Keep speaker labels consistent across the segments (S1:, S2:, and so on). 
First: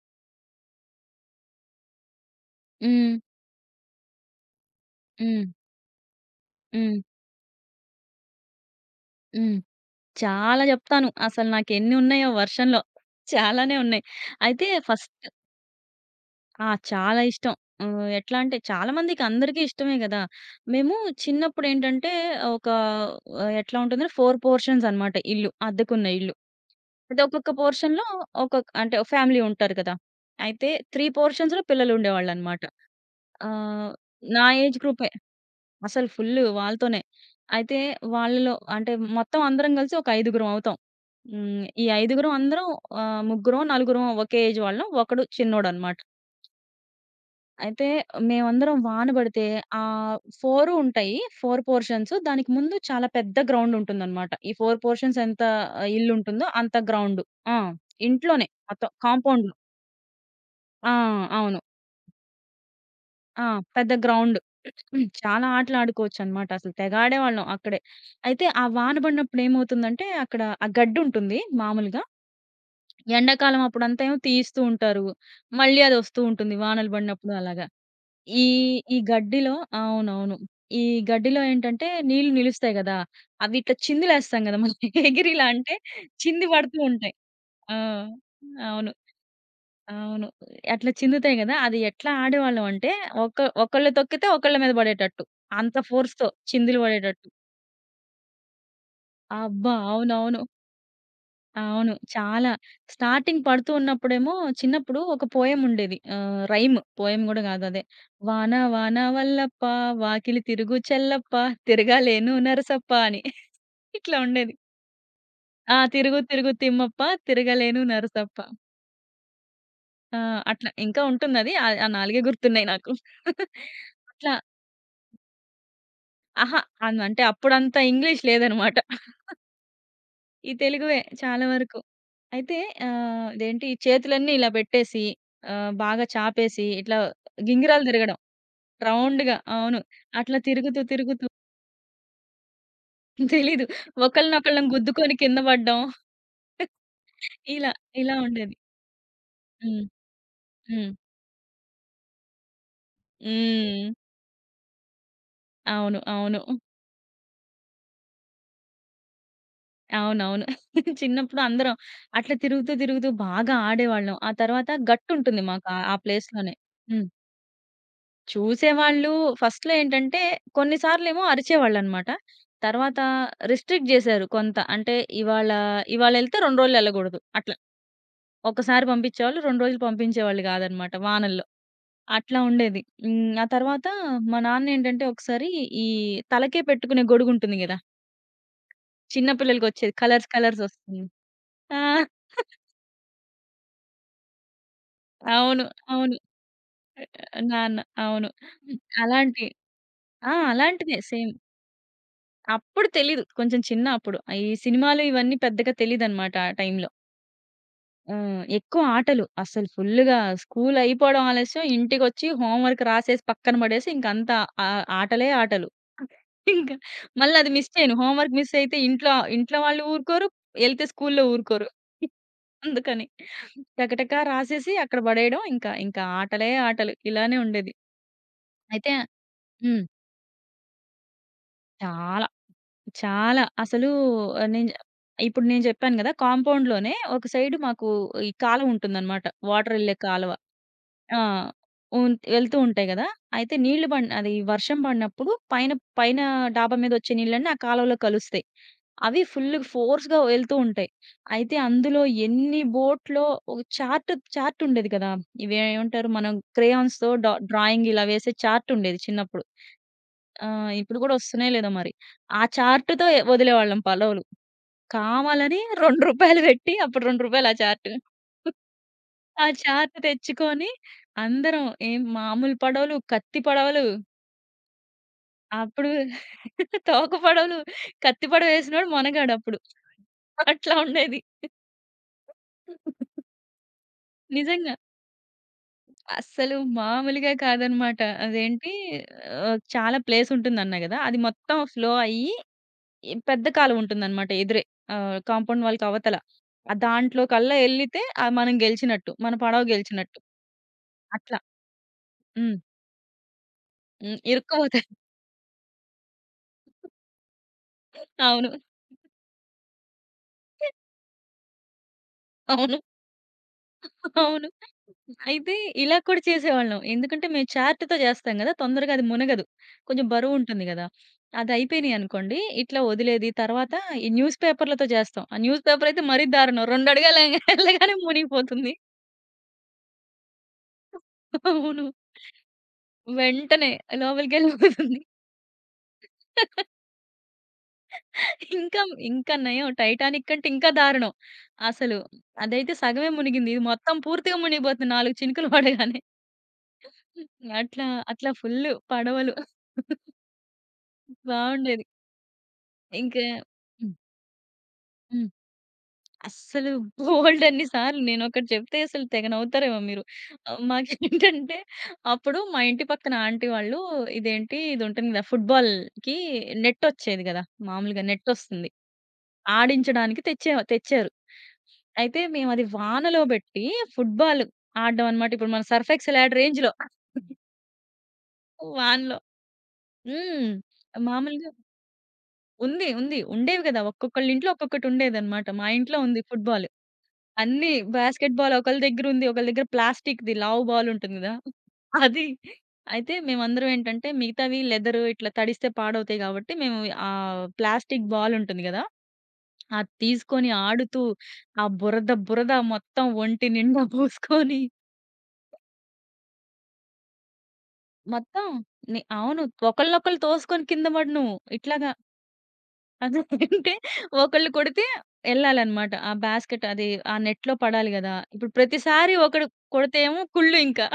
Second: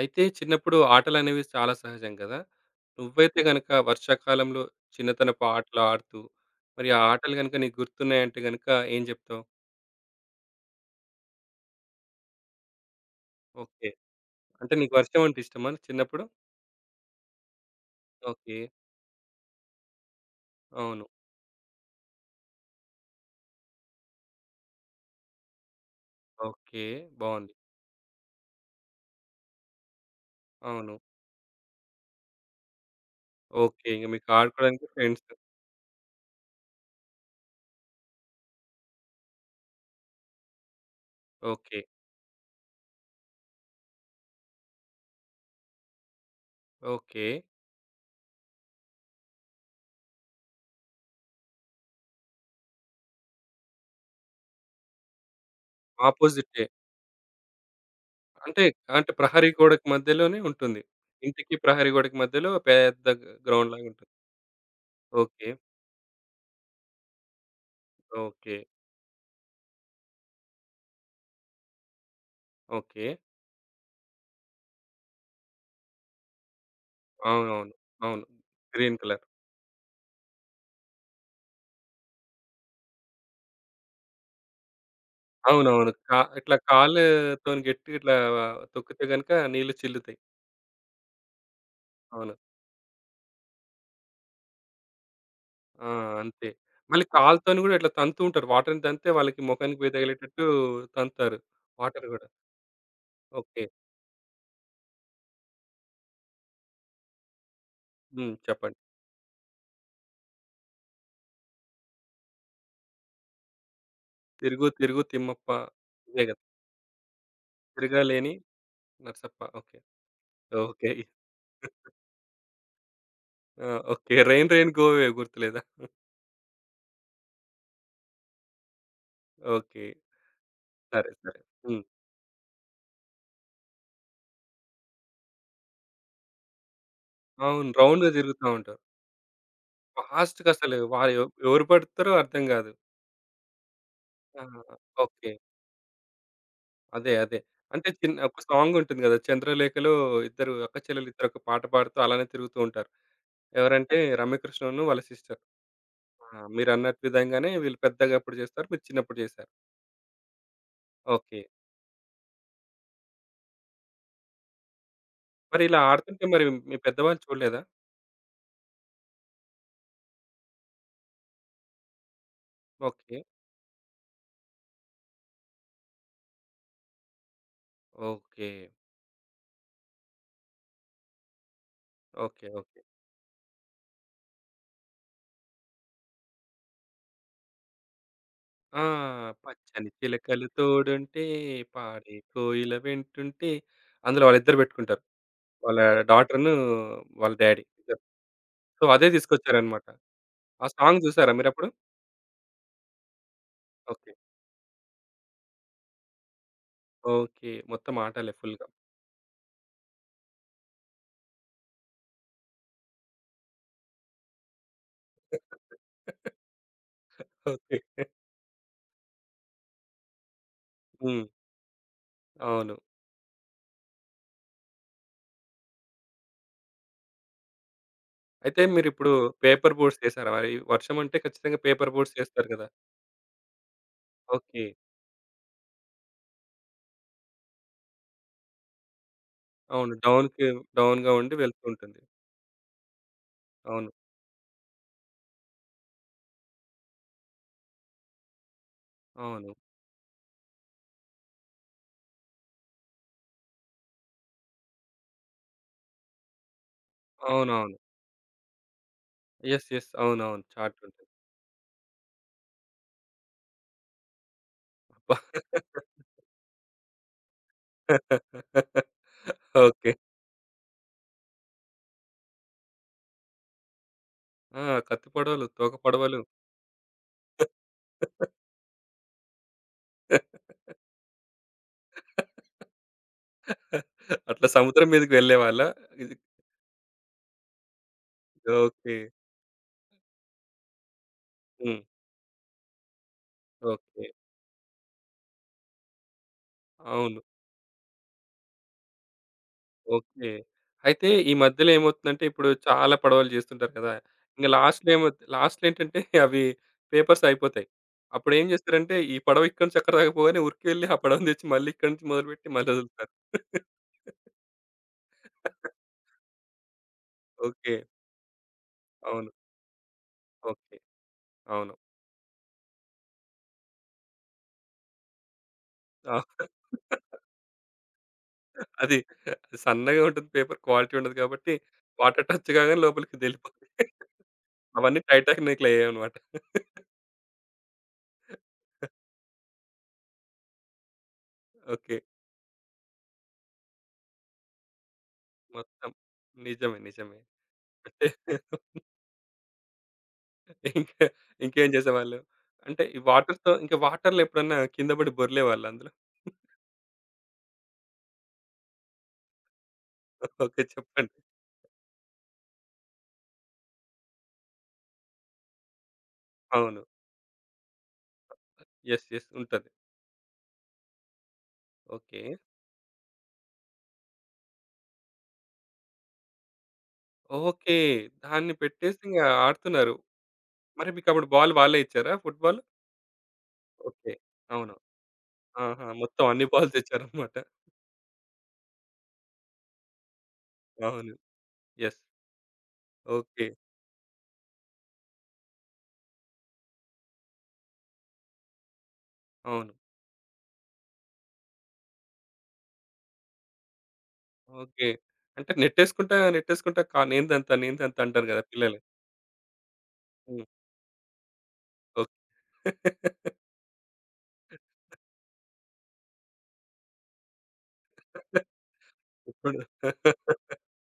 S1: అయితే చిన్నప్పుడు ఆటలనేవి చాలా సహజం కదా!
S2: హ్మ్.
S1: నువ్వైతే గనక వర్షాకాలంలో
S2: హ్మ్.
S1: చిన్నతనపు ఆటలు ఆడుతూ, మరి
S2: హ్మ్.
S1: ఆ ఆటలు గనక నీకు గుర్తున్నాయంటే గనక ఏం జెప్తావు?
S2: హ్మ్. చాలా జెప్తాను. అసలు నాకెన్ని ఉన్నాయో వర్షంలో చాలానే
S1: ఓకే.
S2: ఉన్నాయి. అయితే
S1: అంటే నీకు
S2: ఫస్ట్
S1: వర్షం అంటే ఇష్టమా చిన్నప్పుడు?
S2: ఆ! చాలా ఇష్టం. ఎట్లా అంటే
S1: ఓకే.
S2: చాలా మందికి అందరికీ ఇష్టమే గదా! మేము
S1: అవును.
S2: చిన్నప్పుడేంటంటే ఒక ఎట్లా ఉంటుందంటే 4 పోర్షన్స్ అన్నమాట ఇల్లు. అద్దెకున్న ఇల్లు.
S1: ఓకే.
S2: అయితే ఒక్కొక్క
S1: బావుంది.
S2: పోర్షన్‌లో ఒక్కొక్క అంటే ఫ్యామిలీ ఉంటారు కదా! అయితే
S1: అవును.
S2: 3 పోర్షన్స్‌లో పిల్లలుండేవాళ్ళన్నమాట.
S1: ఓకే.
S2: ఆహ్,
S1: ఇంక మీకు
S2: నా ఏజ్
S1: ఆడుకోవడానికి
S2: గ్రూపే.
S1: ఫ్రెండ్స్.
S2: అసలు ఫుల్లు వాళ్ళతోనే. అయితే వాళ్ళలో అంటే మొత్తం అందరం కలిసి ఒక ఐదుగురం అవుతాం. హ్మ్.
S1: ఓకే.
S2: ఈ ఐదుగురం అందరం ముగ్గురో, నలుగురో ఒకే ఏజ్ వాళ్ళం. ఒకడు చిన్నోడనమాట.
S1: ఓకే.
S2: అయితే మేమందరం వాన పడితే 4 ఉంటాయి. 4 పోర్షన్స్. దానికి ముందు చాలా పెద్ద గ్రౌండ్ ఉంటుందనమాట. ఈ 4 పోర్షన్స్ ఎంత ఇల్లుంటుందో
S1: ఆపోజిటే.
S2: అంత గ్రౌండ్. ఆ! ఇంట్లోనే
S1: అంటే,
S2: మొత్తం
S1: అంటే ప్రహరీ
S2: కాంపౌండ్‌లో.
S1: గోడకి మధ్యలోనే ఉంటుంది.
S2: ఆ!
S1: ఇంటికి,
S2: అవును.
S1: ప్రహరీ గోడకి మధ్యలో పెద్ద
S2: ఆ!
S1: గ్రౌండ్‌లాగా
S2: పెద్ద
S1: ఉంటుంది.
S2: గ్రౌండ్. హ్మ్. చాలా
S1: ఓకే.
S2: ఆటలాడుకోవచ్చనమాట. అసలు తెగ ఆడేవాళ్ళం అక్కడే. అయితే
S1: ఓకే.
S2: ఆ వాన పడినప్పుడు ఏమవుతుందంటే, అక్కడ ఆ గడ్డుంటుంది మామూలుగా.
S1: ఓకే.
S2: ఎండాకాలం అప్పుడంతా ఏమో తీయిస్తూ ఉంటారు. మళ్ళీ అదొస్తూ ఉంటుంది వానలు పడినప్పుడు అలాగా.
S1: అవునవును. అవును.
S2: ఈ ఈ
S1: గ్రీన్ కలర్.
S2: గడ్డిలో అవునవును. ఈ గడ్డిలో ఏంటంటే నీళ్లు నిలుస్తాయి గదా! అవి ఇట్లా చిందులేస్తాం గదా! మనం ఎగిరి ఇలా అంటే
S1: అవునవును. కా
S2: చింది
S1: ఇట్లా
S2: పడుతూ ఉంటాయి.
S1: కాళ్ళతోని
S2: ఆ!
S1: గట్టిగా ఇట్లా
S2: అవును.
S1: తొక్కితే గనుక నీళ్ళు చిల్లుతాయి.
S2: అవును. అట్లా చిందుతాయి గదా! అది ఎట్లా
S1: అవును.
S2: ఆడేవాళ్ళం అంటే ఒక ఒకళ్ళు తొక్కితే ఒకళ్ళ మీద పడేటట్టు. అంత
S1: ఆ!
S2: ఫోర్స్‌తో
S1: అంతే.
S2: చిందులు
S1: మళ్ళీ
S2: పడేటట్టు.
S1: కాళ్ళతోని గూడా ఇట్లా తంతూ ఉంటారు. వాటర్‌ని తంతే వాళ్ళకి
S2: అబ్బా!
S1: మొఖానికి పోయి
S2: అవునవును.
S1: తగిలేటట్టు తంతారు.
S2: అవును.
S1: వాటర్ గూడా.
S2: చాలా. Starting
S1: okay.
S2: పడుతూ ఉన్నప్పుడేమో చిన్నప్పుడు ఒక పోయెమ్ ఉండేది. రైమ్ పోయెమ్ గూడా గాదు అదే.
S1: హ్మ్.
S2: వాన
S1: చెప్పండి.
S2: వాన వల్లప్ప, వాకిలి తిరుగు చల్లప్ప, తిరగలేను నరసప్ప అని. ఇట్లా ఉండేది.
S1: 'తిరుగు తిరుగు తిమ్మప్ప'
S2: ఆ! తిరుగు
S1: ఇదే గదా!
S2: తిరుగు తిమ్మప్ప, తిరగలేను
S1: 'తిరగలేని
S2: నరసప్ప.
S1: నర్సప్ప' ఓకే.
S2: ఆ! అట్లా
S1: ఓకే.
S2: ఇంకా ఉంటుందది. ఆ ఆ 4 గుర్తున్నాయి నాకు.
S1: ఆ! ఓకే.
S2: అట్లా
S1: 'రైన్ రైన్ గోవే' గుర్తులేదా?
S2: అహా! అంటే అప్పుడంత ఇంగ్లీష్ లేదనమాట.
S1: ఓకే.
S2: ఈ తెలుగువే
S1: సరే. సరే.
S2: చాలా వరకు.
S1: హ్మ్.
S2: అయితే ఇదేంటి చేతులన్నీ ఇలా పెట్టేసి బాగా చాపేసి ఇట్లా
S1: అవును.
S2: గింగిరాలు
S1: రౌండ్‌గా
S2: తిరగడం.
S1: తిరుగుతా ఉంటారు.
S2: రౌండ్‌గా అవును. అట్లా
S1: ఫాస్ట్‌గా అసలు
S2: తిరుగుతూ,
S1: వారు
S2: తిరుగుతూ
S1: ఎవరు పడతారో అర్థం గాదు.
S2: తెలీదు.
S1: ఆ!
S2: ఒకళ్ళనొకళ్ళం గుద్దుకొని
S1: ఓకే.
S2: కింద పడ్డం.
S1: అదే. అదే.
S2: ఇలా,
S1: అంటే
S2: ఇలా
S1: ఒక
S2: ఉండేది.
S1: సాంగుంటుంది గదా!
S2: హ్మ్.
S1: 'చంద్రలేఖ'లో ఇద్దరు అక్క
S2: హ్మ్.
S1: చెల్లెలు ఇద్దరొక పాట పాడుతూ అలానే తిరుగుతూ ఉంటారు.
S2: హ్మ్.
S1: ఎవరంటే రమ్యకృష్ణను వాళ్ళ సిస్టర్.
S2: అవును.
S1: ఆ!
S2: అవును.
S1: మీరన్నట్టు విధంగానే వీళ్ళు పెద్దగా అప్పుడు చేస్తారు. మీరు చిన్నప్పుడు చేశారు.
S2: అవునవును. చిన్నప్పుడు
S1: ఓకే.
S2: అందరం అట్లా తిరుగుతూ, తిరుగుతూ బాగా ఆడేవాళ్ళం. ఆ తర్వాత గట్టుంటుంది
S1: మరి
S2: మాకు ఆ
S1: ఇలా
S2: ఆ
S1: ఆడుతుంటే మరి
S2: ప్లేస్‌లోనే.
S1: మీ
S2: హ్మ్.
S1: పెద్దవాళ్ళు చూడలేదా?
S2: చూసేవాళ్ళు ఫస్ట్‌లో ఏంటంటే కొన్ని సార్లేమో అరిచేవాళ్ళనమాట. తర్వాత
S1: ఓకే.
S2: రిస్ట్రిక్ట్ జేశారు కొంత. అంటే ఇవాళ ఇవాళెళ్తే 2 రోజులు ఎళ్ళగూడదు. అట్లా.
S1: ఓకే.
S2: ఒక్కసారి పంపించేవాళ్ళు 2 రోజులు పంపించేవాళ్ళు గాదనమాట వానల్లో. అట్లా
S1: ఓకే. ఓకే.
S2: ఉండేది. హ్మ్. ఆ తర్వాత మా నాన్నేంటంటే ఒకసారి ఈ తలకే పెట్టుకునే గొడుగుంటుంది గదా!
S1: ఆ!
S2: చిన్న
S1: పచ్చని
S2: పిల్లలకొచ్చేది కలర్స్
S1: చిలకలు
S2: కలర్స్ ఒస్తుంది.
S1: తోడుంటే,
S2: ఆ!
S1: పాడే కోయిల వెంటుంటే అందులో వాళ్ళిద్దరు పెట్టుకుంటారు.
S2: అవును.
S1: వాళ్ళ
S2: అవును.
S1: డాటర్‌ను వాళ్ళ డ్యాడీ.
S2: నాన్న. అవును.
S1: సో, అదే
S2: అలాంటి
S1: తీసుకొచ్చారన్నమాట.
S2: ఆ!
S1: ఆ
S2: అలాంటిదే
S1: సాంగ్ చూసారా
S2: సేమ్.
S1: మీరప్పుడు?
S2: అప్పుడు తెలీదు. కొంచెం చిన్న
S1: ఓకే.
S2: అప్పుడు. ఆ ఈ సినిమాలు ఇవన్నీ పెద్దగా తెలీదనమాట ఆ టైంలో.
S1: ఓకే. మొత్తం ఆటలే
S2: హ్మ్.
S1: ఫుల్‌గా.
S2: ఎక్కువ ఆటలు. అసలు ఫుల్లుగా స్కూల్ అయిపోవడం ఆలస్యం. ఇంటికొచ్చి హోంవర్క్ రాసేసి పక్కన పడేసి ఇంకంతా ఆ ఆటలే ఆటలు. ఇంకా మళ్ళీ అది మిస్
S1: ఓకే.
S2: చేయను. హోంవర్క్ మిస్ అయితే ఇంట్లో ఇంట్లో వాళ్ళు ఊరుకోరు. ఎళ్తే స్కూల్‌లో
S1: హ్మ్.
S2: ఊరుకోరు.
S1: అవును.
S2: అందుకని టకటకా రాసేసి అక్కడ పడేయడం. ఇంకా ఇంకా ఆటలే ఆటలు. ఇలానే ఉండేది.
S1: అయితే
S2: అయితే
S1: మీరిప్పుడు పేపర్
S2: హ్మ్.
S1: బోట్స్ చేసారా? మరి వర్షం అంటే ఖచ్చితంగా పేపర్ బోట్స్
S2: చాలా.
S1: చేస్తారు కదా!
S2: చాలా. అసలు ఆహ్,
S1: ఓకే.
S2: నేను చె- ఇప్పుడు నేను జెప్పాను గదా! కాంపౌండ్‌లోనే ఒక సైడ్ మాకు ఈ కాలువ ఉంటుందనమాట. వాటర్ ఎళ్ళే
S1: అవును.
S2: కాలువ.
S1: డౌన్‌కి డౌన్‌గా
S2: ఆ!
S1: ఉండి వెళ్తూ ఉంటుంది.
S2: వెళ్తూ ఉంటాయి గదా! అయితే నీళ్లు
S1: అవును.
S2: బడిన అది వర్షం బడినప్పుడు పైన పైన డాబా మీదొచ్చే నీళ్ళన్నీ ఆ కాలువలో కలుస్తాయి. అవి ఫుల్
S1: అవును.
S2: ఫోర్స్‌గా వెళ్తూ ఉంటాయి. అయితే అందులో ఎన్ని బోట్‌లో ఒక చార్ట్ చార్ట్ ఉండేది గదా! ఇవేమంటారు మనం క్రేయాన్స్‌తో
S1: అవునవును.
S2: డ్రాయింగ్ ఇలా వేసే చార్ట్ ఉండేది చిన్నప్పుడు.
S1: యెస్. యెస్. అవునవును.
S2: ఆ!
S1: చార్ట్
S2: ఇప్పుడు
S1: ఉంటుంది.
S2: గూడా ఒస్తున్నాయో లేదో మరి. ఆ చార్ట్‌తో వదిలేవాళ్ళం పలోలు.
S1: అబ్బా!
S2: కావాలని రూ. 2 పెట్టి అప్పుడు రూ. 2 ఆ చార్ట్. ఆ
S1: ఓకే.
S2: చార్ట్ తెచ్చుకొని అందరం ఏం మామూలు పడవలు, కత్తి పడవలు
S1: ఆ! కత్తి పడవలు, తోక
S2: అప్పుడు
S1: పడవలు.
S2: తోక పడవలు, కత్తి పడవ ఏసినోడు మొనగాడప్పుడు. అట్లా ఉండేది.
S1: అట్లా
S2: నిజంగా.
S1: సముద్రం మీదకి వెళ్ళేవాళ్ళా? ఇది
S2: అస్సలు మామూలుగా కాదనమాట. అదేంటి
S1: ఓకే.
S2: చాలా ప్లేస్ ఉంటుందన్నా గదా! అది మొత్తం
S1: హ్మ్.
S2: ఫ్లో అయ్యి ఈ పెద్ద
S1: ఓకే.
S2: కాలువుంటుందనమాట ఎదురే. కాంపౌండ్ వాల్‌కి అవతల.
S1: అవును.
S2: దాంట్లో కల్లా ఎళ్ళితే మనం గెలిచినట్టు. మన పడవ గెలిచినట్టు.
S1: ఓకే. అయితే ఈ
S2: అట్లా.
S1: మధ్యలో ఏమవుతుందంటే, ఇప్పుడు
S2: హ్మ్.
S1: చాలా పడవలు జేస్తుంటారు కదా!
S2: హ్మ్.
S1: ఇంక
S2: ఇరుక్కుపోతాయి.
S1: లాస్ట్‌లో ఏమో లాస్ట్‌లో ఏంటంటే అవి పేపర్స్ అయిపోతాయి. అప్పుడేం
S2: అవును.
S1: జేస్తారంటే, ఈ పడవ ఇక్కడి నుంచి అక్కడ దాకా పోగానే ఉరికి వెళ్లి ఆ పడవని తెచ్చి మళ్ళీ ఇక్కడి నుంచి మొదలుపెట్టి మళ్ళీ
S2: అవును.
S1: వదులుతారు.
S2: అవును. అయితే ఇలా కూడా చేసేవాళ్ళం. ఎందుకంటే మేము
S1: ఓకే.
S2: చార్ట్‌తో చేస్తాం గదా! తొందరగా అది
S1: అవును.
S2: మునగదు. కొంచెం బరువుంటుంది
S1: ఓకే.
S2: గదా!
S1: అవును.
S2: అదయిపోయినియనుకోండి ఇట్లా వదిలేది. తర్వాత ఈ న్యూస్ పేపర్‌లతో చేస్తాం. ఆ న్యూస్ పేపరయితే
S1: ఆ!
S2: మరీ దారుణం. 2 అడుగులు ఎళ్ళగానే మునిగిపోతుంది.
S1: అది అది సన్నగా ఉంటుంది పేపర్. క్వాలిటీ ఉండదు కాబట్టి
S2: అవును.
S1: వాటర్ టచ్ కాగానే లోపలికి దెలిపోతాయి.
S2: వెంటనే లోపలికెళ్ళిపోతుంది.
S1: అవన్నీ టైటానిక్‌లయ్యాయన్నమాట.
S2: ఇంకా ఇంకా నయం 'టైటానిక్' కంటే ఇంకా దారుణం. అసలు
S1: ఓకే.
S2: అదైతే సగమే మునిగింది. ఇది మొత్తం పూర్తిగా మునిగిపోతుంది 4 చినుకులు
S1: మొత్తం
S2: పడగానే.
S1: నిజమే. నిజమే.
S2: అట్లా అట్లా
S1: అంటే
S2: ఫుల్లు పడవలు
S1: ఇంకా ఇంకేం
S2: బావుండేది.
S1: చేసేవాళ్ళు? అంటే ఈ
S2: ఇంకా
S1: వాటర్‌తో ఇంక
S2: హ్మ్.
S1: వాటర్‌లో ఎప్పుడన్నా కింద పడి
S2: హ్మ్.
S1: బొర్లేవాళ్ళా అందులో?
S2: అస్సలు బోలెడన్ని సార్లు నేనొకటి చెప్తే అసలు తెగ నవ్వుతారేమో మీరు.
S1: ఓకే. చెప్పండి.
S2: మాకేంటంటే అప్పుడు మా ఇంటి పక్కన ఆంటీ వాళ్ళు ఇదేంటి ఇది ఉంటుంది కదా! ఫుట్‌బాల్‌కి
S1: అవును.
S2: నెట్టొచ్చేది కదా! మామూలుగా నెట్టొస్తుంది.
S1: యెస్. యెస్. ఉంటది.
S2: ఆడించడానికి తెచ్చే తెచ్చారు. అయితే
S1: ఓకే.
S2: మేమది వానలో బెట్టి ఫుట్‌బాల్ ఆడ్డం అనమాట. ఇప్పుడు మన సర్ఫ్ ఎక్సెల్ ఆడే రేంజ్‌లో.
S1: ఓకే. దాన్ని పెట్టేసి
S2: వానలో.
S1: ఇంగ ఆడుతున్నారు.
S2: హ్మ్.
S1: మరి మీకప్పుడు
S2: మామూలుగా
S1: బాల్ వాళ్ళే ఇచ్చారా ఫుట్‌బాల్?
S2: ఉంది. ఉంది. ఉండేవి గదా!
S1: ఓకే.
S2: ఒక్కొక్కళ్ళ ఇంట్లో
S1: అవును.
S2: ఒక్కొక్కటుండేదనమాట. మా
S1: ఆహా!
S2: ఇంట్లో ఉంది
S1: మొత్తం అన్ని
S2: ఫుట్‌బాల్.
S1: బాల్స్ తెచ్చారన్నమాట.
S2: అన్నీ బాస్కెట్ బాల్ ఒకళ్ళ దగ్గరుంది. ఒకళ్ళ దగ్గర ప్లాస్టిక్‌ది లావు బాలుంటుంది
S1: అవును.
S2: గదా!
S1: యెస్.
S2: అది. అయితే
S1: ఓకే.
S2: మేమందరం ఏంటంటే మిగతావి లెదరు ఇట్లా తడిస్తే పాడవుతాయి గాబట్టి మేము ప్లాస్టిక్ బాలుంటుంది గదా!
S1: అవును.
S2: అది తీసుకొని ఆడుతూ ఆ బురద మొత్తం ఒంటి నిండా పోసుకొని
S1: ఓకే. అంటే నెట్టేసుకుంటా, నెట్టేసుకుంటా కా నేందంతా, నేందంతా అంటారు గదా!
S2: మొత్తం
S1: పిల్లలు.
S2: అవును. ఒకళ్ళనొకళ్ళు
S1: హ్మ్.
S2: తోసుకొని కింద పడు నువ్వు. ఇట్లాగా
S1: ఓకే.
S2: అది అంటే ఒకళ్ళు కొడితే ఎళ్ళాలన్నమాట. ఆ బాస్కెట్ అది ఆ నెట్‌లో పడాలి గదా! ఇప్పుడు ప్రతిసారి ఒకడు
S1: ఇప్పుడు
S2: కొడితే ఏమో కుళ్ళు ఇంకా.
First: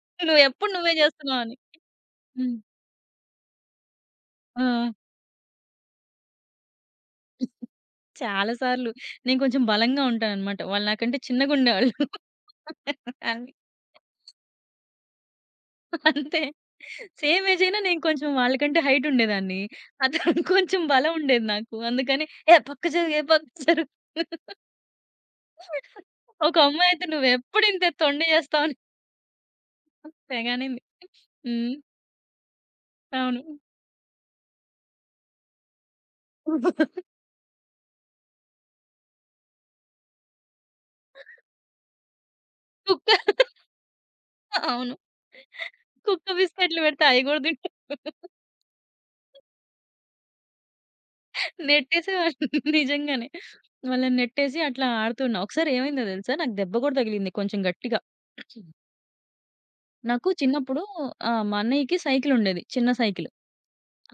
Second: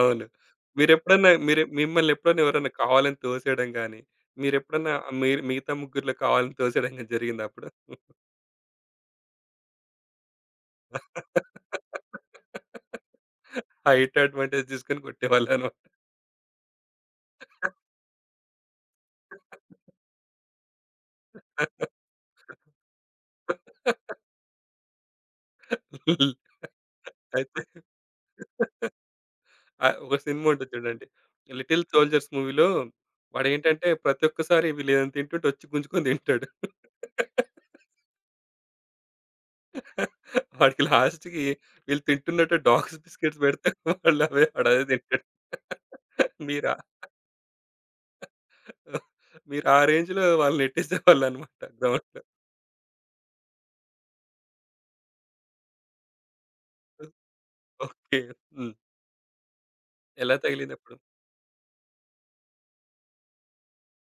S1: అవును.
S2: నువ్వెప్పుడు నువ్వే
S1: మీరెప్పుడన్నా
S2: జేస్తున్నావు అని.
S1: మీరు మిమ్మల్ని ఎప్పుడన్నా
S2: హ్మ్.
S1: ఎవరైనా కావాలని తోసేయడం గాని,
S2: ఆ!
S1: మీరెప్పుడన్నా మీరు మిగతా ముగ్గురిలో కావాలని తోసేయడం గాని జరిగిందా అప్పుడు?
S2: చాలా సార్లు. నేను కొంచెం బలంగా ఉంటానన్నమాట. వాళ్ళు నాకంటే చిన్నగుండేవాళ్ళు. అన్
S1: హైట్ అడ్వాంటేజ్ తీసుకొని కొట్టేవాళ్ళనమాట.
S2: అంతే. సేమ్ ఏజ్ అయినా నేను కొంచెం వాళ్ళకంటే హైట్ ఉండేదాన్ని. అతనికి కొంచెం బలం ఉండేది నాకు. అందుకని ఏ పక్క జరుగు, ఏ పక్క జరుగు. ఒక అమ్మాయితే
S1: అయితే
S2: "నువ్వెప్పుడు ఇంత తొండి చేస్తావు" అని
S1: ఒక సినిమా ఉంటది
S2: తెగనింది.
S1: చూడండి.
S2: హ్మ్.
S1: 'లిటిల్ సోల్జర్స్' మూవీలో
S2: అవును.
S1: వాడేంటంటే ప్రతి ఒక్కసారి వీళ్ళేదైనా తింటుంటే వచ్చి గుంజుకొని తింటాడు. వాడికి లాస్ట్‌కి వీళ్ళు తింటున్నట్టు డాగ్స్
S2: కుక్క
S1: బిస్కెట్స్ పెడితే వాళ్ళు అవే వాడదే
S2: అవును.
S1: తింటాడు.
S2: కుక్క
S1: మీరా
S2: బిస్కెట్లు పెడితే అయి గూడా తింటారు.
S1: మీరు ఆ రేంజ్‌లో వాళ్ళని నెట్టేసేవాళ్ళనమాట గ్రౌండ్‌లో.
S2: నెట్టేసేవాళ్ళు నిజంగానే. వాళ్ళని నెట్టేసి అట్లా ఆడుతున్నా. ఒకసారి ఏమైందో తెలుసా? నాకు దెబ్బ కూడా తగిలింది కొంచెం గట్టిగా.
S1: ఓకే. హ్మ్.
S2: నాకు
S1: ఎలా
S2: చిన్నప్పుడు
S1: తగిలిందప్పుడు?
S2: మా అన్నయ్యకి సైకిల్ ఉండేది. చిన్న సైకిల్.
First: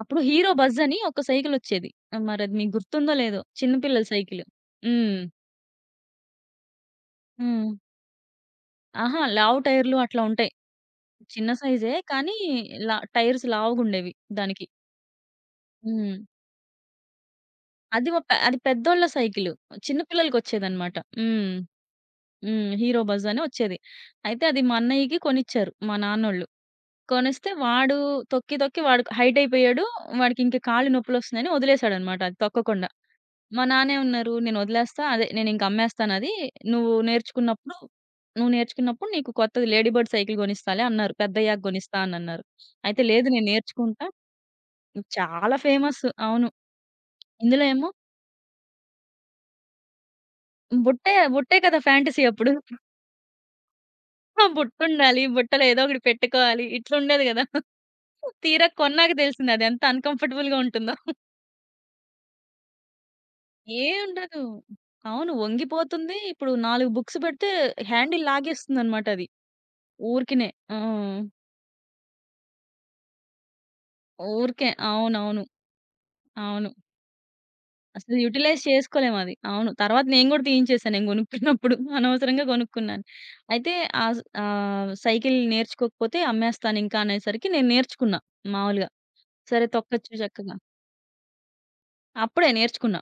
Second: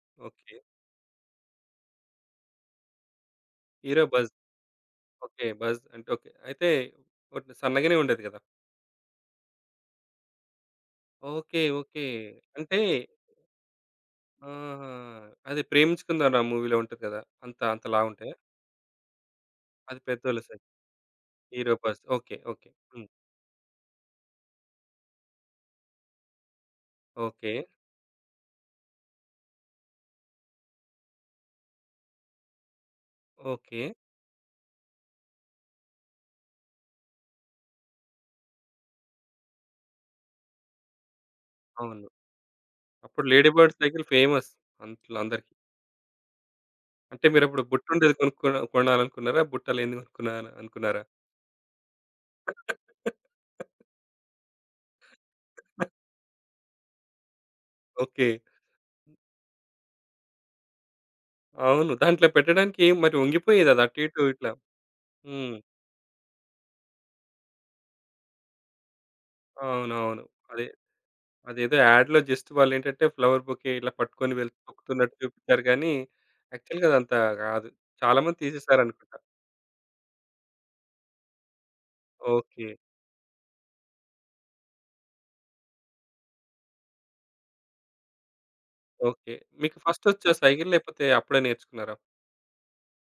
S2: అప్పుడు హీరో
S1: ఓకే.
S2: బజ్ అని ఒక సైకిల్ వచ్చేది. మరి అది మీకు గుర్తుందో లేదో? చిన్న
S1: హీరో
S2: పిల్లల
S1: 'బజ్.'
S2: సైకిల్. హ్మ్.
S1: ఓకే. 'బజ్' అంటే ఓకే. అయితే కొంచెం
S2: హ్మ్.
S1: సన్నగానే ఉండేది కదా!
S2: అహా! లావు టైర్‌లు అట్లా ఉంటాయి. చిన్న
S1: ఓకే.
S2: సైజే.
S1: ఓకే.
S2: కానీ
S1: అంటే
S2: టైర్స్ లావుగుండేవి దానికి.
S1: ఆహా! అదే
S2: హ్మ్.
S1: 'ప్రేమించుకుందాం రా' మూవీలో ఉంటది కదా! అంత అంత
S2: అది ఒ పె
S1: లావుంటాయా?
S2: అది పెద్దోళ్ళ సైకిలు. చిన్న
S1: అది పెద్దోళ్ళ సైజ్.
S2: పిల్లలకొచ్చేదనమాట. హ్మ్.
S1: Hero 'buzz.' ఓకే. ఓకే.
S2: హ్మ్. హీరో
S1: హ్మ్.
S2: బజ్ అని వచ్చేది. అయితే అది మా అన్నయ్యకి కొనిచ్చారు మా నాన్నోళ్ళు. కొనిస్తే
S1: ఓకే.
S2: వాడు తొక్కి తొక్కి వాడు హైట్ అయిపోయాడు. వాడికి ఇంక కాళ్ళు నొప్పులొస్తున్నాయని వదిలేసాడనమాట అది తొక్కకుండా. మా
S1: ఓకే.
S2: నాన్న ఏమన్నారు, "నేను వదిలేస్తా. అదే నేనింక అమ్మేస్తానది. నువ్వు నేర్చుకున్నప్పుడు నువ్వు నేర్చుకున్నప్పుడు నీకు కొత్తది లేడీ బర్డ్ సైకిల్ కొనిస్తాలే" అన్నారు. "పెద్దయ్యాక కొనిస్తా"
S1: అవును.
S2: అనన్నారు. అయితే లేదు
S1: అప్పుడు
S2: నేను
S1: లేడీ బర్డ్ సైకిల్
S2: నేర్చుకుంటా
S1: ఫేమస్ అంట్లో అందరికి.
S2: చాలా ఫేమస్. అవును.
S1: అంటే మీరప్పుడు
S2: ఇందులో ఏమో
S1: బుట్టుండేది కొనుక్కున కొనాలనుకున్నారా? బుట్ట లేనిది కొనుక్కున్నారా అనుకున్నారా?
S2: బుట్టే, బుట్టే కదా ఫ్యాంటసీ అప్పుడు. ఆ బుట్టుండాలి. బుట్టలో ఏదో ఒకటి పెట్టుకోవాలి. ఇట్లుండేది గదా!
S1: ఓకే.
S2: తీరా కొన్నాక తెలిసింది అది ఎంత అన్‌కంఫర్టబుల్‌గా ఉంటుందో.
S1: అవును. దాంట్లో పెట్టడానికి మరి వంగిపోయేదది అటు ఇటు
S2: ఏముండదు.
S1: ఇట్లా.
S2: అవును.
S1: హ్మ్.
S2: వంగిపోతుంది. ఇప్పుడు 4 బుక్స్ పెడితే హ్యాండిల్ లాగేస్తుందన్నమాట అది.
S1: అవునవును.
S2: ఊరికినే.
S1: అదే.
S2: ఆ!
S1: అదేదో యాడ్‌లో జస్ట్ వాళ్ళేంటంటే ఫ్లవర్ బొకే ఇలా పట్టుకొని
S2: ఊరికే.
S1: తొక్కుతున్నట్టు
S2: అవునవును. అవును.
S1: చూపించారు గానీ,
S2: అవును, అవును.
S1: యాక్చువల్‌గా అదంతా కాదు.
S2: అసలు
S1: చాలా మంది
S2: యుటిలైజ్
S1: తీసేసారనుకుంటా.
S2: చేసుకోలేమది. అవును. తర్వాత నేను గూడా తీయించేశాను. నేను గొనుక్కున్నప్పుడు అనవసరంగా
S1: ఓకే.
S2: గొనుక్కున్నాను. అయితే సైకిల్ నేర్చుకోకపోతే అమ్మేస్తానింకా అనేసరికి నేను నేర్చుకున్నా మామూలుగా.
S1: ఓకే.
S2: సరే
S1: మీకు
S2: తొక్కచ్చు
S1: ఫస్టొచ్చా
S2: చక్కగా.
S1: సైకిల్ లేకపోతే అప్పుడే నేర్చుకున్నారా?
S2: అప్పుడే నేర్చుకున్నా.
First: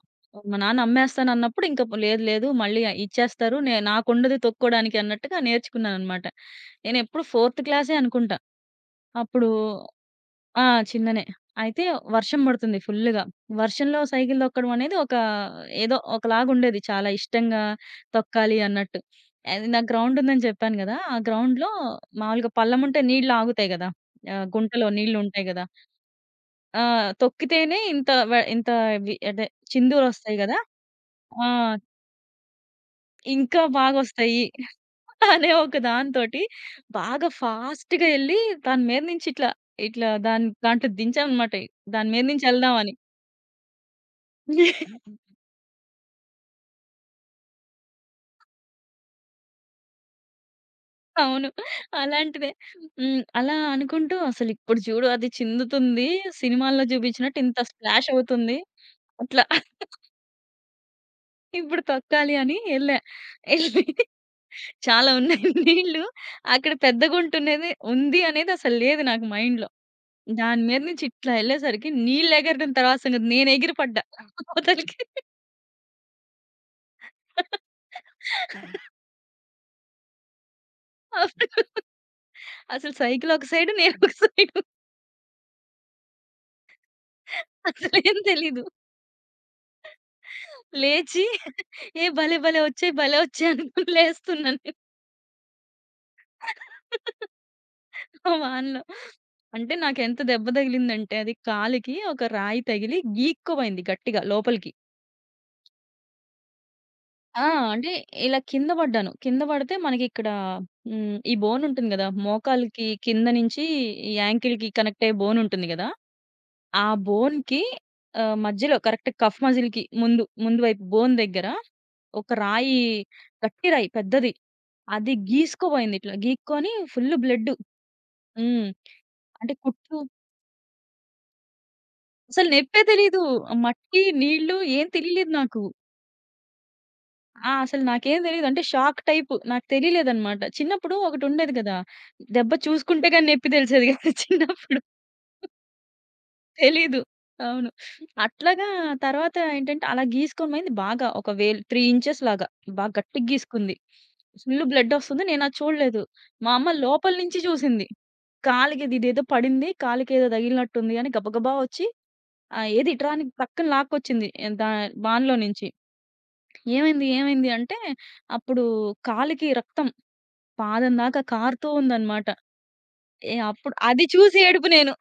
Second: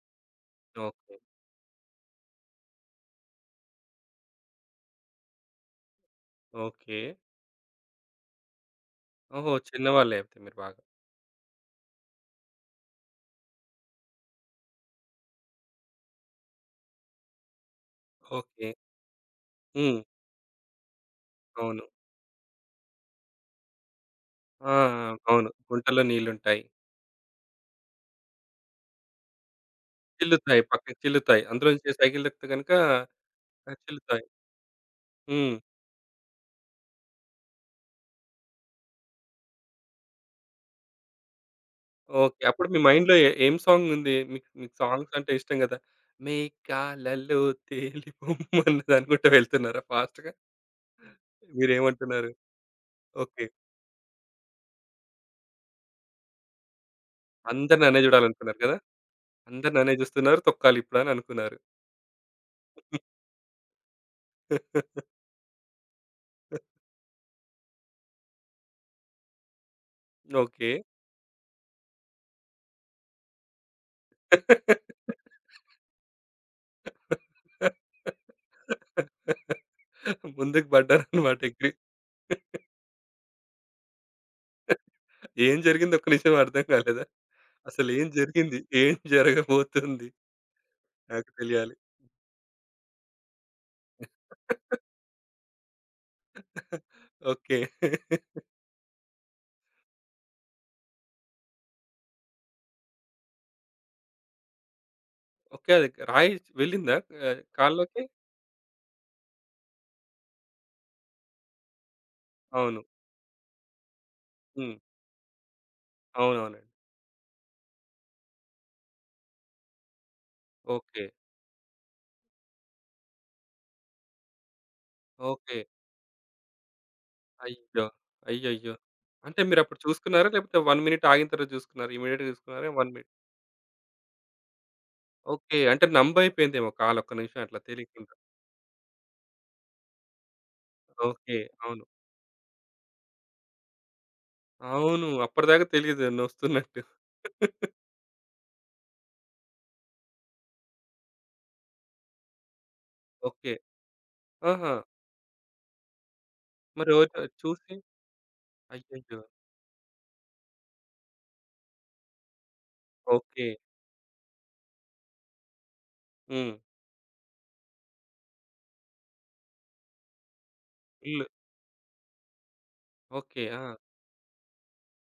S2: మా నాన్న
S1: ఓకే.
S2: అమ్మేస్తానన్నప్పుడు ఇంక లేదు లేదు మళ్ళీ ఇచ్చేస్తారు. నాకుండదు తొక్కోడానికి అన్నట్టుగా నేర్చుకున్నాననమాట.
S1: ఓకే.
S2: నేనెప్పుడు ఫోర్త్ క్లాసే అనుకుంటా. అప్పుడు
S1: ఓహో! చిన్నవాళ్ళే అయితే మీరు
S2: ఆ!
S1: బాగా.
S2: చిన్ననే. అయితే వర్షం పడుతుంది ఫుల్లుగా. వర్షంలో సైకిల్ తొక్కడం అనేది ఒక ఏదో ఒకలాగుండేది. చాలా ఇష్టంగా తొక్కాలి
S1: ఓకే.
S2: అన్నట్టు. అది నాకు
S1: హ్మ్.
S2: గ్రౌండ్ ఉందని చెప్పాను గదా! ఆ గ్రౌండ్‌లో
S1: అవును.
S2: మామూలుగా పళ్ళెముంటే నీళ్ళు ఆగుతాయి గదా!
S1: ఆ!
S2: గుంటలో నీళ్ళుంటాయి
S1: అవును.
S2: గదా!
S1: గుంటలో నీళ్లుంటాయి.
S2: ఆ! తొక్కితేనే ఇంత వ ఇంత అదే చిందులొస్తాయి గదా!
S1: చిల్లుతాయి. పక్కకి చిల్లుతాయి.
S2: ఆ!
S1: అందులోంచి సైకిల్ తొక్కితే గనుక
S2: ఇంకా
S1: చిల్లుతాయి.
S2: బాగొస్తాయి అనే
S1: హ్మ్.
S2: ఒక దాంతోటి బాగా ఫాస్ట్‌గా ఎళ్లి దాని మీద నుంచి ఇట్లా, ఇట్లా దాన్ని దాంట్లో దించామనమాట. దాని మీద
S1: ఓకే.
S2: నుంచి
S1: అప్పుడు మీ
S2: ఎళ్దామని.
S1: మైండ్‌లో ఏం సాంగుంది? మీకు మీకు సాంగ్స్ అంటే ఇష్టం గదా! మేఘాలలో తేలి పొమ్మన్నది అనుకుంటా వెళ్తున్నారా ఫాస్ట్‌గా?
S2: అవును.
S1: మీరేమంటున్నారు?
S2: అలాంటిదే. హ్మ్.
S1: ఓకే.
S2: అలా అనుకుంటూ అసలిప్పుడు చూడు అది చిందుతుంది. సినిమాల్లో చూపించినట్టు ఇంత
S1: అందరూ నన్నే
S2: స్ప్లాష్ అవుతుంది.
S1: జూడాలనుకున్నారు కదా!
S2: అట్లా
S1: అందరూ నన్నే జూస్తున్నారు. తొక్కాలి ఇప్పుడు అని అనుకున్నారు.
S2: ఇప్పుడు తొక్కాలి అని ఎళ్ళా. ఎళ్ళి చాలా ఉన్నాయి నీళ్ళు. అక్కడ పెద్దగుంటున్నది ఉంది అనేది అసలు లేదు నాకు మైండ్‌లో. దాని
S1: ఓకే.
S2: మీద నుంచి ఇట్లా ఎళ్ళేసరికి నీళ్ళు ఎగరడం తర్వాత సంగతి నేను ఎగిరి పడ్డా అవతలకి.
S1: ముందుకు పడ్డారన్నమాట.
S2: అప్పుడు
S1: ఎగిరి.
S2: అసలు సైకిల్ ఒక సైడు, నేను ఒక సైడు.
S1: ఏం జరిగింది ఒక్క నిమిషం అర్థం కాలేదా? అసలేం
S2: అసలేం
S1: జరిగింది?
S2: తెలీదు.
S1: ఏం జరగబోతుంది?
S2: లేచి
S1: నాకు తెలియాలి.
S2: భలే! భలే! వచ్చాయి, భలే! వచ్చాయి అనుకుని లేస్తున్నా నేను.
S1: ఓకే.
S2: ఆ వానలో. అంటే నాకెంత దెబ్బ తగిలిందంటే అది కాలికి ఒక రాయి తగిలి గీక్కుపోయింది గట్టిగా లోపలికి.
S1: ఓకే. అది రాయి వెళ్ళిందా
S2: ఆ! అంటే
S1: కాల్లోకి?
S2: ఇలా కింద పడ్డాను. కింద పడితే మనకిక్కడ హ్మ్, ఈ బోన్ ఉంటుంది గదా!
S1: అవును.
S2: మోకాలికి కింద నుంచి ఈ యాంకిల్‌కి
S1: హ్మ్.
S2: కనెక్ట్ అయ్యే బోన్ ఉంటుంది గదా!
S1: అవునవునండి.
S2: ఆ బోన్‌కి మధ్యలో కరెక్ట్ కఫ్ మజిల్‌కి ముందు వైపు
S1: ఓకే.
S2: బోన్ దగ్గర ఒక రాయి గట్టి రాయి పెద్దది. అది
S1: ఓకే.
S2: గీసుకోబోయింది ఇట్లా. గీక్కొని ఫుల్ బ్లడ్.
S1: అయ్యో!
S2: హ్మ్.
S1: అయ్యయ్యో! అంటే
S2: అంటే
S1: మీరప్పుడు
S2: కుట్లు
S1: చూసుకున్నారా? లేకపోతే 1 మినిట్ ఆగిన తర్వాత చూసుకున్నారా? ఇమ్మీడియేట్‌గా
S2: అసలు
S1: చూసుకున్నారా?
S2: నొప్పే
S1: 1 మినిట్.
S2: తెలీదు. మట్టి, నీళ్ళు ఏం తెలీలేదు
S1: ఓకే.
S2: నాకు.
S1: అంటే నంబయిపోయిందేమో కాలు ఒక్క నిమిషం
S2: ఆ!
S1: అట్లా
S2: అసలు
S1: తెలియకుండా.
S2: నాకేం తెలీదు. అంటే షాక్ టైప్. నాకు తెలియలేదనమాట. చిన్నప్పుడు
S1: ఓకే.
S2: ఒకటుండేది కదా!
S1: అవును.
S2: దెబ్బ చూసుకుంటే గాని నొప్పి తెలిసేది కాదు. చిన్నప్పుడు
S1: అవును. అప్పటిదాకా తెలీదు నొస్తున్నట్టు.
S2: తెలీదు. అవును. అట్లాగా తర్వాత ఏంటంటే అలా గీసుకొని పోయింది బాగా. ఒక వేలు 3 ఇంచెస్ లాగా. బాగా గట్టిగా
S1: ఓకే.
S2: గీసుకుంది. ఫుల్
S1: ఆహా!
S2: బ్లడ్ ఒస్తుంది. నేనది చూడలేదు. మా అమ్మ
S1: మరి
S2: లోపల
S1: ఎవరు
S2: నుంచి
S1: చూసి
S2: చూసింది. కాలికిది
S1: అయ్యయ్యో!
S2: ఇదేదో పడింది. కాలికేదో తగిలినట్టుంది అని గబగబా వచ్చి ఏది ఇట్రా అని
S1: ఓకే.
S2: పక్కన లాక్కొచ్చింది. ఏ దా వానలో నుంచి.
S1: హ్మ్.
S2: ఏమైంది? ఏమైంది? అంటే అప్పుడు కాలికి రక్తం పాదం దాకా
S1: ఇల్లు.
S2: కారుతూ ఉందన్నమాట.
S1: ఓకే. ఆ!
S2: అప్పుడు అది చూసి ఏడుపు నేను.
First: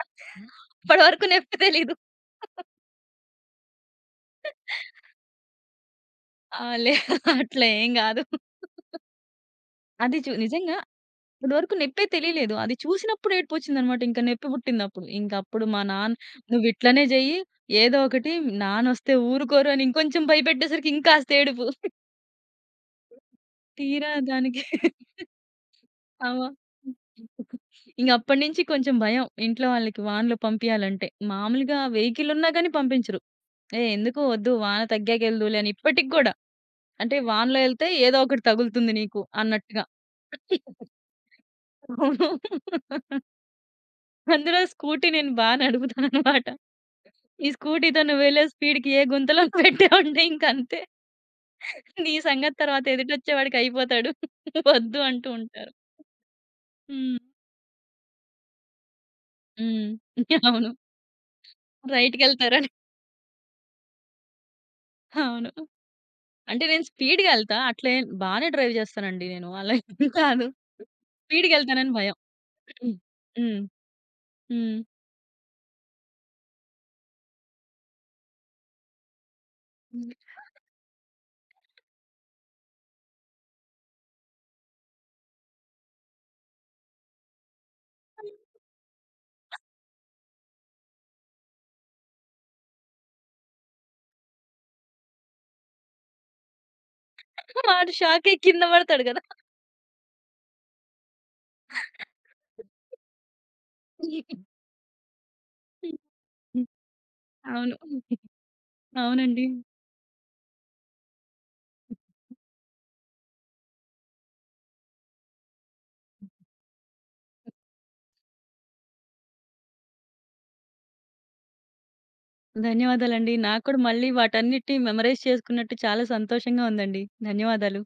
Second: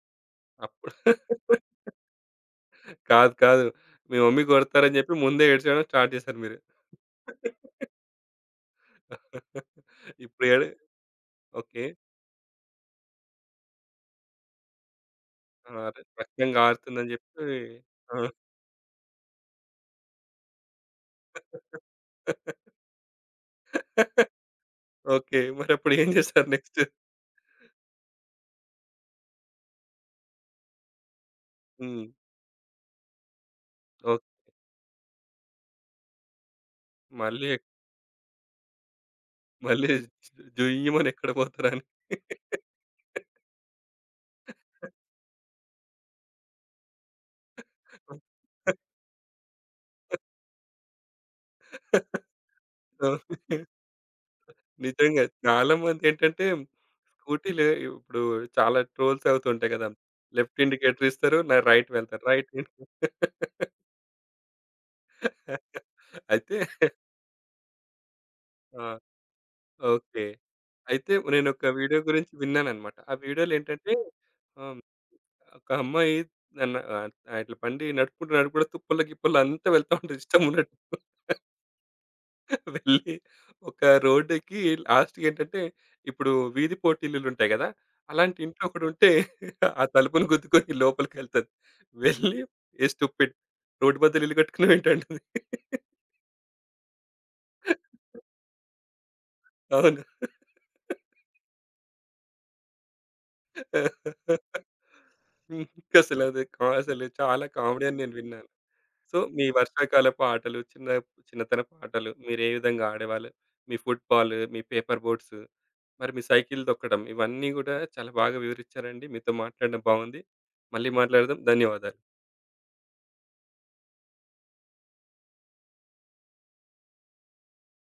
S1: అప్పుడు
S2: అప్పటి వరకు నొప్పి తెలీదు.
S1: కాదు. కాదు. మీ మమ్మీ కొడతారని జెప్పి ముందే ఏడ్చడం స్టార్ట్ చేశారు మీరు.
S2: ఆ! అట్లా ఏం గాదు. అది చూ
S1: ఇప్పుడు ఏడు
S2: నిజంగా ఇప్పటివరకు
S1: ఓకే.
S2: నొప్పే తెలియలేదు. అది చూసినప్పుడు ఏడుపొచ్చిందనమాట. ఇంక నొప్పి పుట్టిందప్పుడు. ఇంకప్పుడు
S1: ఆ!
S2: మా నాన్న
S1: రక్తం
S2: "నువ్విట్లనే
S1: గారుతుందని
S2: జెయ్యి,
S1: జెప్పి
S2: ఏదో
S1: ఆ!
S2: ఒకటి నాన్నొస్తే ఊరుకోరు" అని ఇంకొంచెం భయపెట్టేసరికి ఇంకాస్త ఏడుపు. తీరా దానికి
S1: ఓకే. మరప్పుడు ఏం చేశారు
S2: అవ
S1: నెక్స్ట్?
S2: ఇంగప్పటి నుంచి కొంచెం భయం. ఇంట్లో వాళ్ళకి వాన్లో పంపియాలంటే. మామూలుగా
S1: హ్మ్.
S2: వెహికలున్నా గాని పంపించరు. "ఏయ్! ఎందుకు
S1: ఓకే.
S2: వద్దు వాన తగ్గాకెళ్దువులే" అని ఇప్పటికి గూడా. అంటే
S1: మళ్ళీ
S2: "వానలో
S1: ఎక్
S2: యెళ్తే ఏదో ఒకటి తగులుతుంది నీకు" అన్నట్టుగా.
S1: మళ్ళీ జుయ్యమని ఎక్కడ పోతారని.
S2: అవును. అందులో స్కూటీ నేను నడుపుతాననమాట. ఈ స్కూటీతో నువ్వెళ్ళే స్పీడ్‌కి ఏ గుంతలో పెట్టావంటే ఇంకంతే. నీ సంగతి తర్వాత ఎదుటొచ్చేవాడికి
S1: ఓకే.
S2: అయిపోతాడు. వద్దు
S1: నిజంగా
S2: అంటూ ఉంటారు.
S1: చాలామందేంటంటే
S2: హ్మ్.
S1: స్కూటీ‌లు ఇప్పుడు చాలా ట్రోల్స్ అవుతుంటాయి కదా!
S2: హ్మ్.
S1: లెఫ్ట్
S2: అవును.
S1: ఇండికేటర్ ఇస్తారు. నా రైట్ వెళ్తారు. రైట్
S2: రైట్‌కెళ్తారని.
S1: ఇండి
S2: అవును.
S1: అయితే
S2: అంటే నేను స్పీడ్‌గా ఎళ్తా. అట్లేం బానే డ్రైవ్
S1: ఆ!
S2: చేస్తానండి నేను. అలా ఏం
S1: ఓకే.
S2: కాదు.
S1: అయితే నేనొక
S2: స్పీడ్‌గెళ్తానని
S1: వీడియో
S2: భయం.
S1: గురించి
S2: హ్మ్.
S1: విన్నానన్నమాట. ఆ వీడియోలో
S2: హ్మ్.
S1: ఏంటంటే
S2: హ్మ్.
S1: ఆహ్, ఒక అమ్మాయి నన్ను ఇట్లా బండి నడుపుకుంటూ, నడుపుకుంటూ తుప్పల్లో, గిప్పల్లో అంతా వెళ్తా ఉంటది ఇష్టం ఉన్నట్టు. వెళ్ళి ఒక రోడ్డుకి లాస్ట్‌కేంటంటే, ఇప్పుడు వీధి పోటీలులుంటాయి గదా! అలాంటి ఇంట్లో ఒకడుంటే ఆ తలుపుని గుద్దుకొని లోపలికెళ్తది. వెళ్ళి "ఏ స్టూపిడ్ రోడ్డు మధ్యలో ఇల్లు కట్టుకున్నావేంటంటది.
S2: వాడు షాకయి కింద పడతాడు గదా!
S1: అవును. హ్మ్.
S2: హ్మ్.
S1: అసలది అసలు చాలా
S2: అవును.
S1: కామెడీ అని నేను విన్నాను. సో,
S2: అవునండి.
S1: మీ వర్షాకాలపు ఆటలు, చిన్నతనపు ఆటలు మీరు ఏ విధంగా ఆడేవాళ్ళు? మీ ఫుట్‌బాల్, మీ పేపర్ బోట్స్, మరి మీ సైకిల్ తొక్కడం ఇవన్నీ గూడా చాలా బాగా వివరించారండి. మీతో మాట్లాడడం బాగుంది. మళ్ళీ మాట్లాడదాం. ధన్యవాదాలు.
S2: ధన్యవాదాలండి. నాకు కూడా మళ్ళీ వాటన్నిటిని మెమరైజ్ చేసుకున్నట్టు చాలా సంతోషంగా ఉందండి. ధన్యవాదాలు.